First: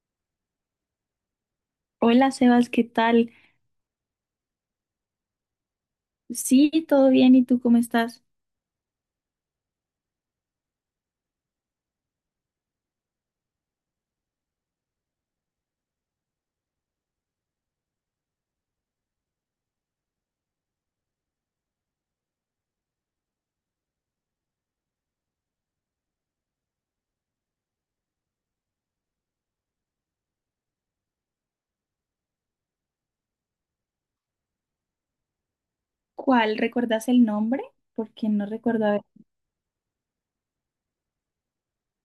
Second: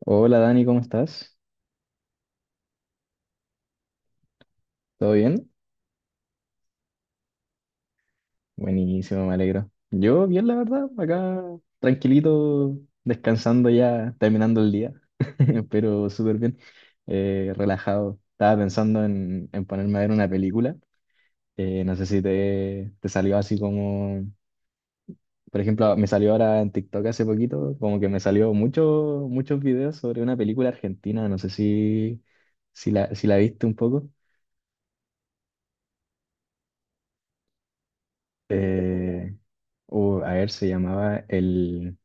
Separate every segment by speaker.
Speaker 1: Hola Dani, ¿cómo estás?
Speaker 2: Hola Sebas, ¿qué tal?
Speaker 1: ¿Todo bien?
Speaker 2: Sí, todo bien, ¿y tú cómo estás?
Speaker 1: Buenísimo, me alegro. Yo bien, la verdad, acá tranquilito, descansando ya, terminando el día, pero súper bien, relajado. Estaba pensando en ponerme a ver una película. No sé si te salió así como, por ejemplo, me salió ahora en TikTok hace poquito, como que me salió mucho, muchos videos sobre una película argentina, no sé si la viste un poco.
Speaker 2: ¿Cuál? ¿Recuerdas el nombre? Porque no recuerdo
Speaker 1: Eh, a ver, se llamaba El.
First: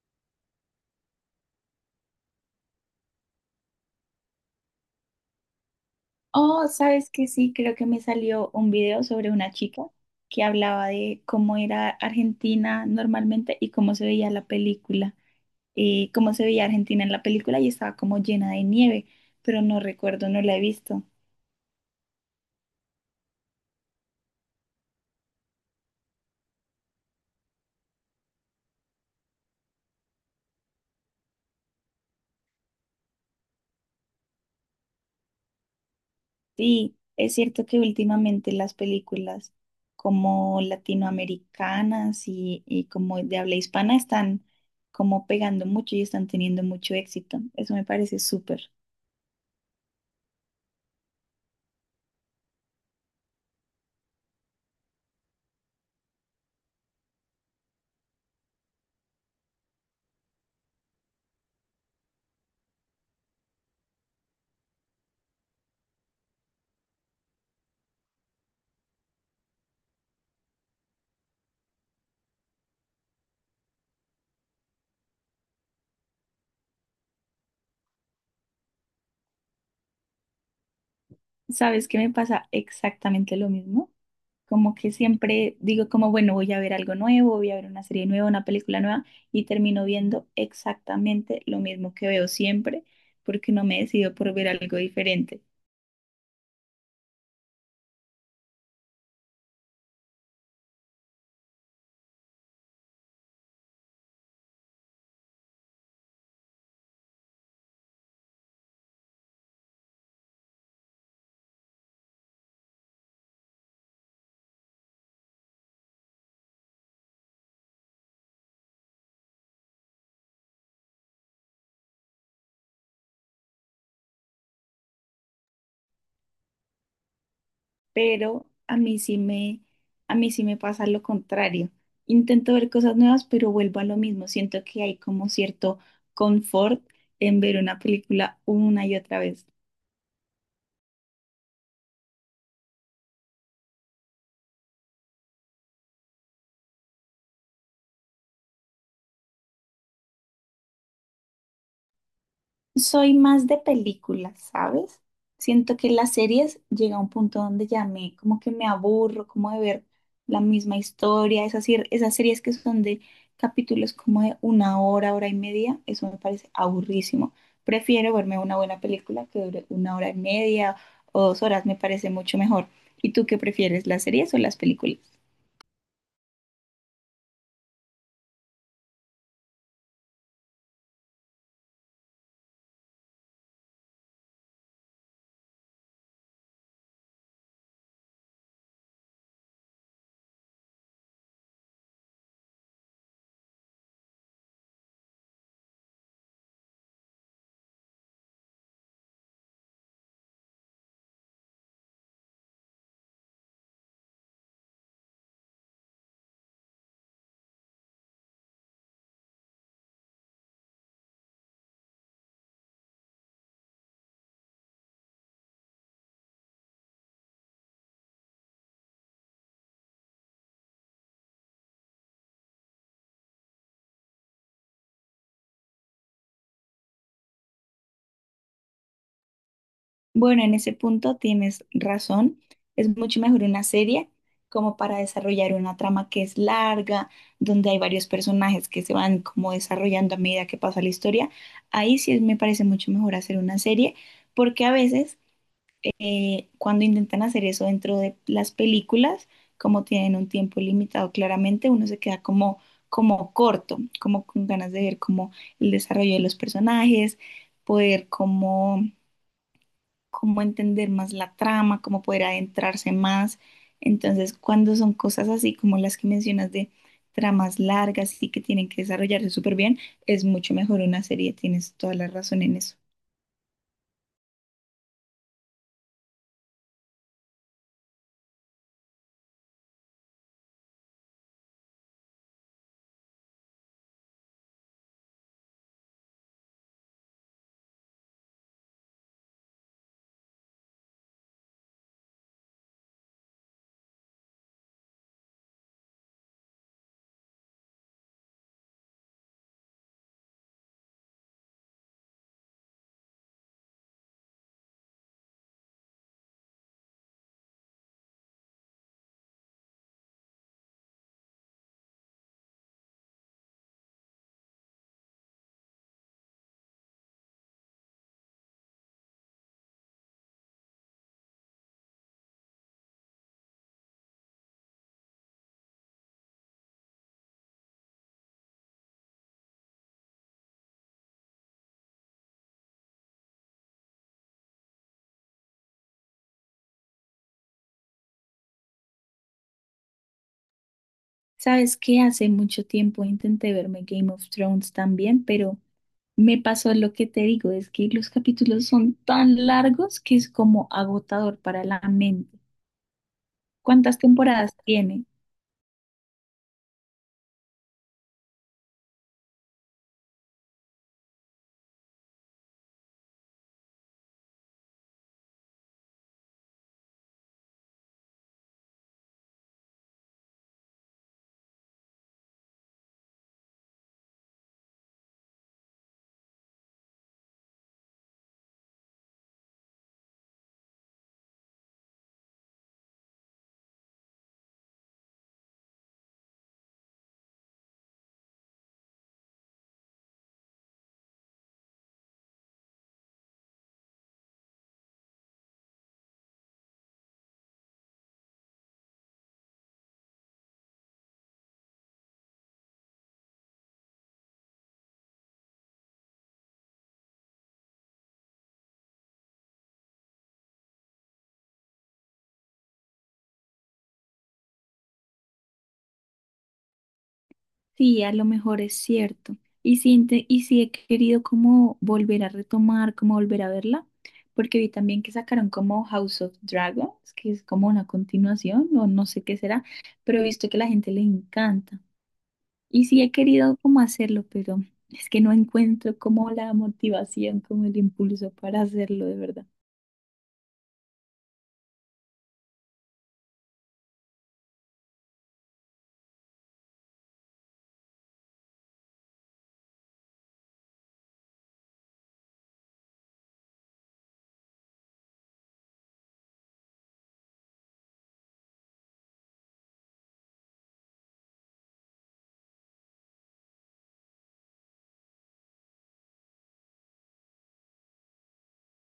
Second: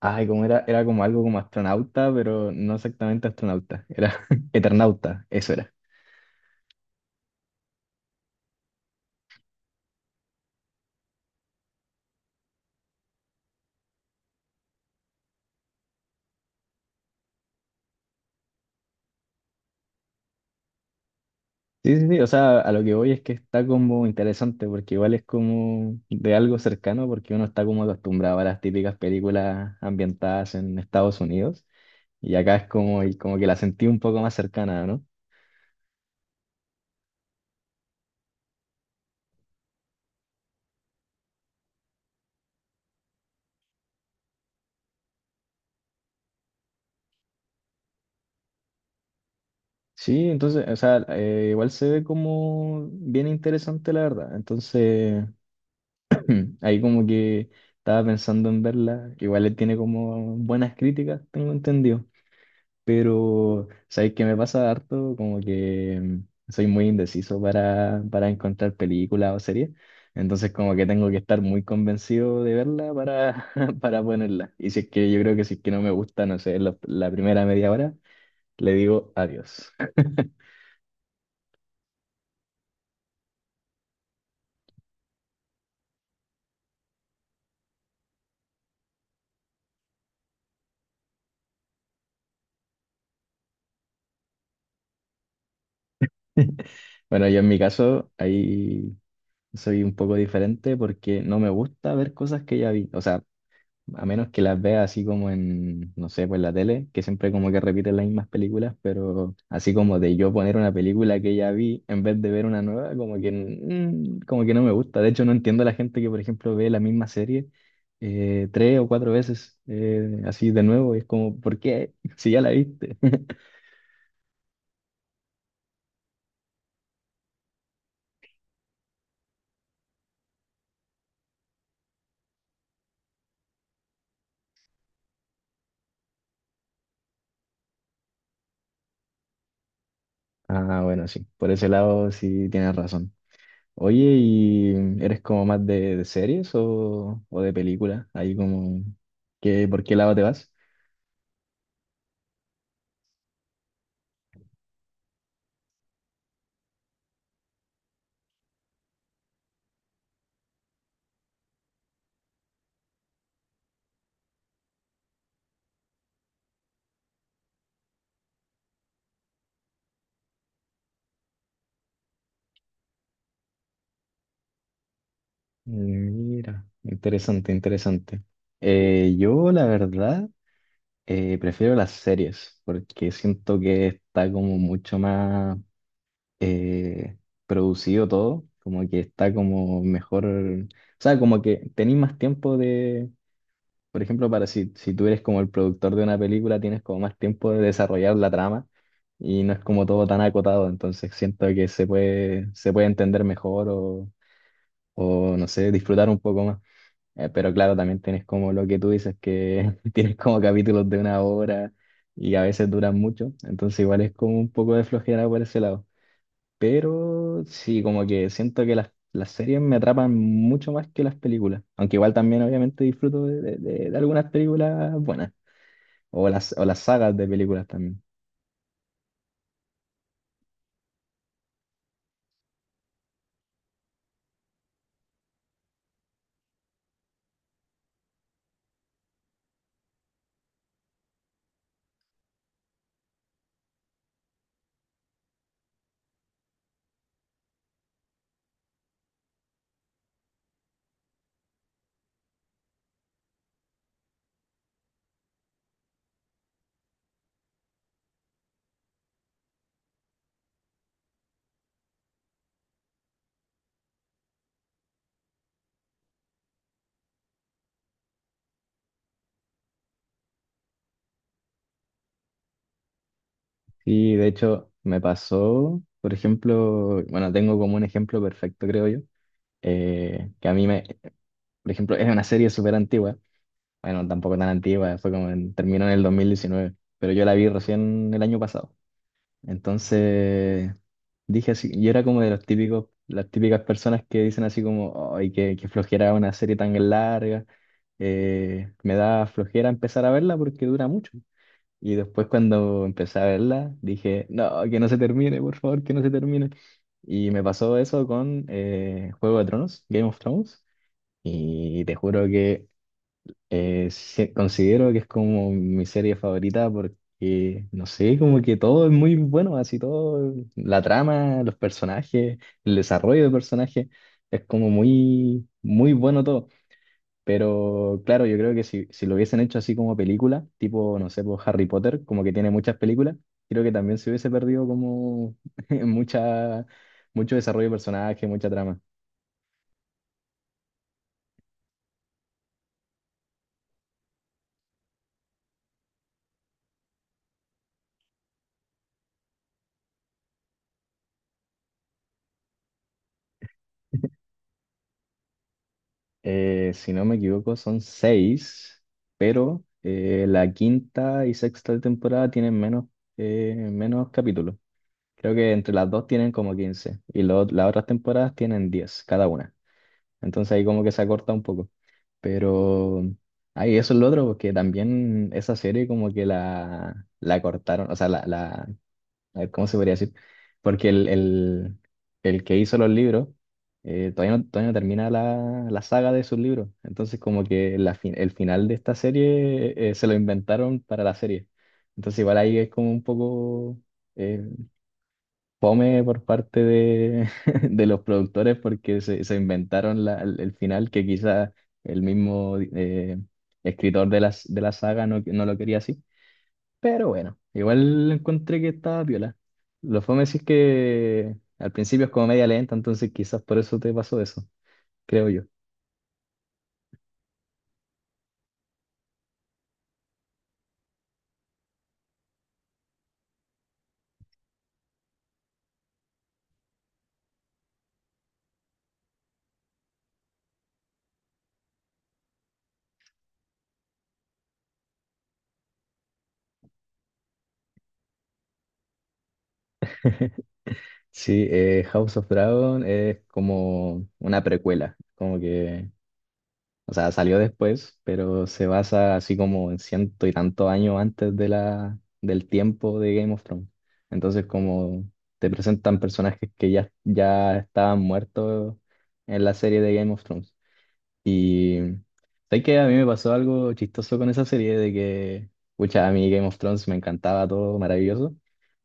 Speaker 1: Ay, como era como algo como astronauta, pero no exactamente astronauta, era eternauta, eso era.
Speaker 2: oh, sabes que sí, creo que me salió un video sobre una chica que hablaba de cómo era Argentina normalmente y cómo se veía la película, cómo se veía Argentina en la película y estaba como llena de nieve, pero no recuerdo, no la he visto.
Speaker 1: Sí, sí, sí, o sea, a lo que voy es que está como interesante, porque igual es como de algo cercano, porque uno está como acostumbrado a las típicas películas ambientadas en Estados Unidos, y acá es como, y como que la sentí un poco más cercana, ¿no?
Speaker 2: Sí, es cierto que últimamente las películas como latinoamericanas y como de habla hispana están como pegando mucho y están teniendo mucho éxito. Eso me parece súper.
Speaker 1: Sí, entonces, o sea, igual se ve como bien interesante, la verdad. Entonces. Ahí como que estaba pensando en verla, que igual le tiene como buenas críticas, tengo entendido, pero sabéis que me pasa harto, como que soy muy indeciso para encontrar películas o series, entonces como que tengo que estar muy convencido de verla para, para ponerla. Y si es que yo creo que si es que no me gusta, no sé, la primera media hora, le digo adiós.
Speaker 2: ¿Sabes qué? Me pasa exactamente lo mismo. Como que siempre digo como, bueno, voy a ver algo nuevo, voy a ver una serie nueva, una película nueva y termino viendo exactamente lo mismo que veo siempre porque no me decido por ver algo diferente.
Speaker 1: Bueno, yo en mi caso, ahí soy un poco diferente porque no me gusta ver cosas que ya vi. O sea, a menos que las vea así como en, no sé, pues la tele, que siempre como que repiten las mismas películas, pero así como de yo poner una película que ya vi en vez de ver una nueva, como que, como que no me gusta. De hecho, no entiendo a la gente que, por ejemplo, ve la misma serie tres o cuatro veces así de nuevo. Es como, ¿por qué? Si ya la viste.
Speaker 2: Pero a mí sí me, a mí sí me pasa lo contrario. Intento ver cosas nuevas, pero vuelvo a lo mismo. Siento que hay como cierto confort en ver una película una y otra vez.
Speaker 1: Ah, bueno, sí, por ese lado sí tienes razón. Oye, ¿y eres como más de series o de películas? Ahí como, ¿por qué lado te vas?
Speaker 2: Soy más de películas, ¿sabes? Siento que las series llega a un punto donde ya me, como que me aburro, como de ver la misma historia, esas, sir- esas series que son de capítulos como de una hora, hora y media, eso me parece aburrísimo. Prefiero verme una buena película que dure una hora y media o dos horas, me parece mucho mejor. ¿Y tú qué prefieres, las series o las películas?
Speaker 1: Mira, interesante, interesante. Yo, la verdad, prefiero las series porque siento que está como mucho más eh, producido todo, como que está como mejor, o sea, como que tenéis más tiempo de, por ejemplo, para si tú eres como el productor de una película, tienes como más tiempo de desarrollar la trama y no es como todo tan acotado, entonces siento que se puede entender mejor o no sé, disfrutar un poco más. Pero claro, también tienes como lo que tú dices, que tienes como capítulos de una hora y a veces duran mucho, entonces igual es como un poco de flojera por ese lado. Pero sí, como que siento que las series me atrapan mucho más que las películas, aunque igual también obviamente disfruto de algunas películas buenas o las sagas de películas también.
Speaker 2: Bueno, en ese punto tienes razón. Es mucho mejor una serie como para desarrollar una trama que es larga, donde hay varios personajes que se van como desarrollando a medida que pasa la historia. Ahí sí me parece mucho mejor hacer una serie, porque a veces cuando intentan hacer eso dentro de las películas, como tienen un tiempo limitado claramente, uno se queda como, como corto, como con ganas de ver como el desarrollo de los personajes, poder como cómo entender más la trama, cómo poder adentrarse más. Entonces, cuando son cosas así como las que mencionas de tramas largas y que tienen que desarrollarse súper bien, es mucho mejor una serie, tienes toda la razón en eso.
Speaker 1: Sí, de hecho me pasó, por ejemplo, bueno, tengo como un ejemplo perfecto, creo yo, que a mí me, por ejemplo, es una serie súper antigua. Bueno, tampoco tan antigua, fue como terminó en el 2019, pero yo la vi recién el año pasado. Entonces dije así, yo era como de los típicos, las típicas personas que dicen así como, ay, qué flojera una serie tan larga, me da flojera empezar a verla porque dura mucho. Y después cuando empecé a verla, dije, no, que no se termine, por favor, que no se termine. Y me pasó eso con Juego de Tronos, Game of Thrones, y te juro que sí, considero que es como mi serie favorita porque, no sé, como que todo es muy bueno, así todo, la trama, los personajes, el desarrollo de personajes, es como muy, muy bueno todo. Pero claro, yo creo que si lo hubiesen hecho así como película, tipo, no sé, pues Harry Potter, como que tiene muchas películas, creo que también se hubiese perdido como mucha, mucho desarrollo de personaje, mucha trama.
Speaker 2: Sabes que hace mucho tiempo intenté verme Game of Thrones también, pero me pasó lo que te digo, es que los capítulos son tan largos que es como agotador para la mente. ¿Cuántas temporadas tiene?
Speaker 1: Si no me equivoco, son seis, pero la quinta y sexta temporada tienen menos capítulos. Creo que entre las dos tienen como 15 y las otras temporadas tienen 10 cada una. Entonces ahí como que se acorta un poco. Pero ahí eso es lo otro, porque también esa serie como que la cortaron, o sea, la a ver, ¿cómo se podría decir? Porque el que hizo los libros, todavía no termina la saga de sus libros. Entonces, como que el final de esta serie se lo inventaron para la serie. Entonces, igual ahí es como un poco eh, fome por parte de, de los productores porque se inventaron el final que quizá el mismo escritor de la saga no lo quería así. Pero bueno, igual encontré que estaba piola. Lo fome sí es que al principio es como media lenta, entonces quizás por eso te pasó eso, creo yo.
Speaker 2: Sí, a lo mejor es cierto. Y sí, y sí he querido como volver a retomar, como volver a verla, porque vi también que sacaron como House of Dragons, que es como una continuación, o no sé qué será, pero he visto que a la gente le encanta. Y sí he querido como hacerlo, pero es que no encuentro como la motivación, como el impulso para hacerlo de verdad.
Speaker 1: Sí, House of Dragon es como una precuela, como que, o sea, salió después, pero se basa así como en ciento y tantos años antes de del tiempo de Game of Thrones. Entonces, como te presentan personajes que ya estaban muertos en la serie de Game of Thrones. Y sabes que a mí me pasó algo chistoso con esa serie de que, pucha, a mí Game of Thrones me encantaba todo, maravilloso,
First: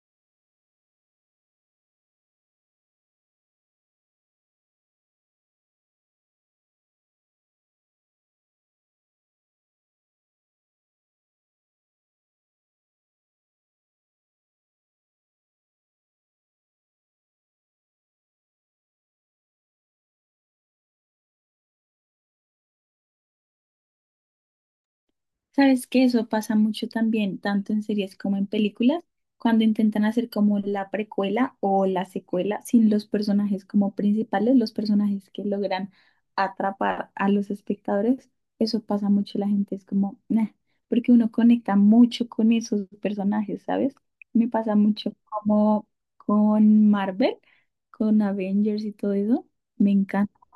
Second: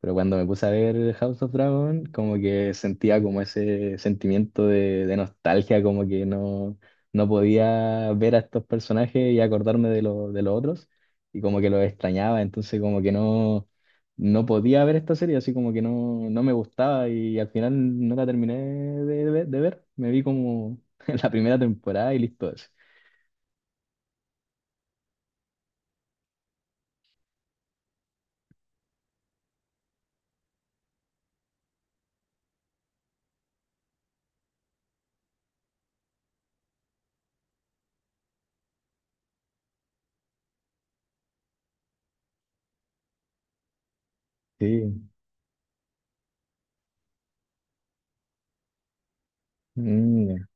Speaker 1: pero cuando me puse a ver House of Dragon, como que sentía como ese sentimiento de nostalgia, como que no podía ver a estos personajes y acordarme de, de los otros, y como que los extrañaba, entonces como que no podía ver esta serie, así como que no me gustaba y al final no la terminé de ver, me vi como en la primera temporada y listo, así.
Speaker 2: Sabes que eso pasa mucho también, tanto en series como en películas, cuando intentan hacer como la precuela o la secuela sin los personajes como principales, los personajes que logran atrapar a los espectadores, eso pasa mucho, la gente es como "Nah", porque uno conecta mucho con esos personajes, ¿sabes? Me pasa
Speaker 1: Sí,
Speaker 2: mucho como con Marvel, con Avengers y todo eso, me encanta.
Speaker 1: mm,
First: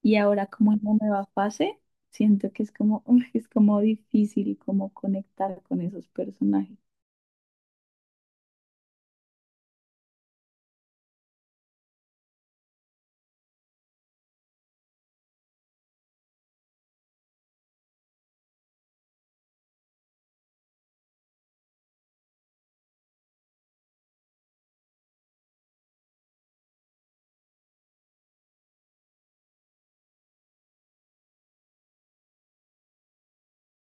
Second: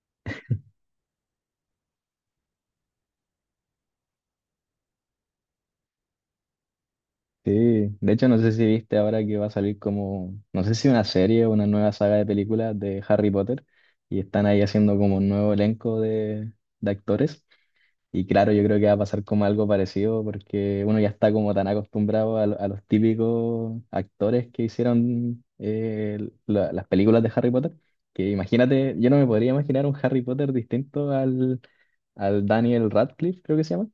Speaker 2: Y ahora como en la nueva fase. Siento que es como, uf, es como difícil como conectar con esos personajes.
Speaker 1: sí. De hecho, no sé si viste ahora que va a salir como, no sé si una serie o una nueva saga de películas de Harry Potter, y están ahí haciendo como un nuevo elenco de actores. Y claro, yo creo que va a pasar como algo parecido porque uno ya está como tan acostumbrado a los típicos actores que hicieron las películas de Harry Potter, que imagínate, yo no me podría imaginar un Harry Potter distinto al, Daniel Radcliffe, creo que se llama.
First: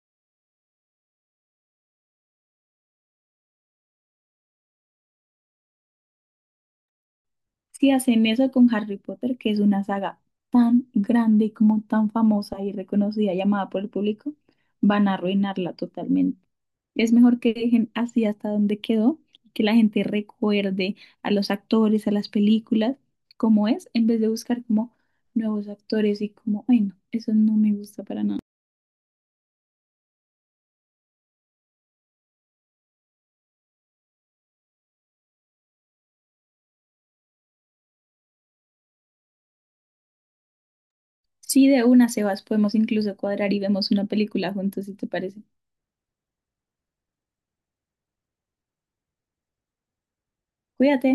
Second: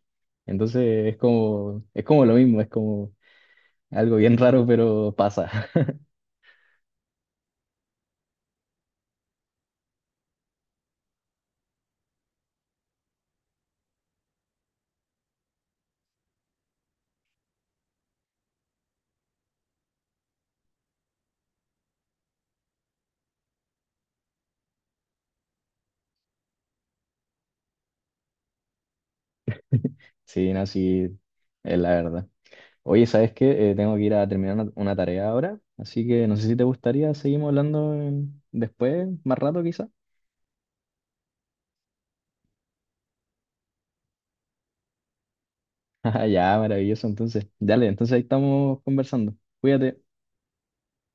Speaker 1: Entonces es como lo mismo, es como algo bien raro, pero pasa.
Speaker 2: Si hacen eso con Harry Potter, que es una saga tan grande y como tan famosa y reconocida, llamada por el público, van a arruinarla totalmente. Es mejor que dejen así hasta donde quedó, que la gente recuerde a los actores, a las películas, como es, en vez de buscar como nuevos actores y como, ay no, eso no me gusta para nada.
Speaker 1: Sí, no, sí, es la verdad. Oye, ¿sabes qué? Tengo que ir a terminar una tarea ahora, así que no sé si te gustaría, seguimos hablando después, más rato quizá.
Speaker 2: Sí, de una, Sebas, podemos incluso cuadrar y vemos una película juntos, si te parece.
Speaker 1: Ya, maravilloso, entonces. Dale, entonces ahí estamos conversando. Cuídate.
Speaker 2: Cuídate.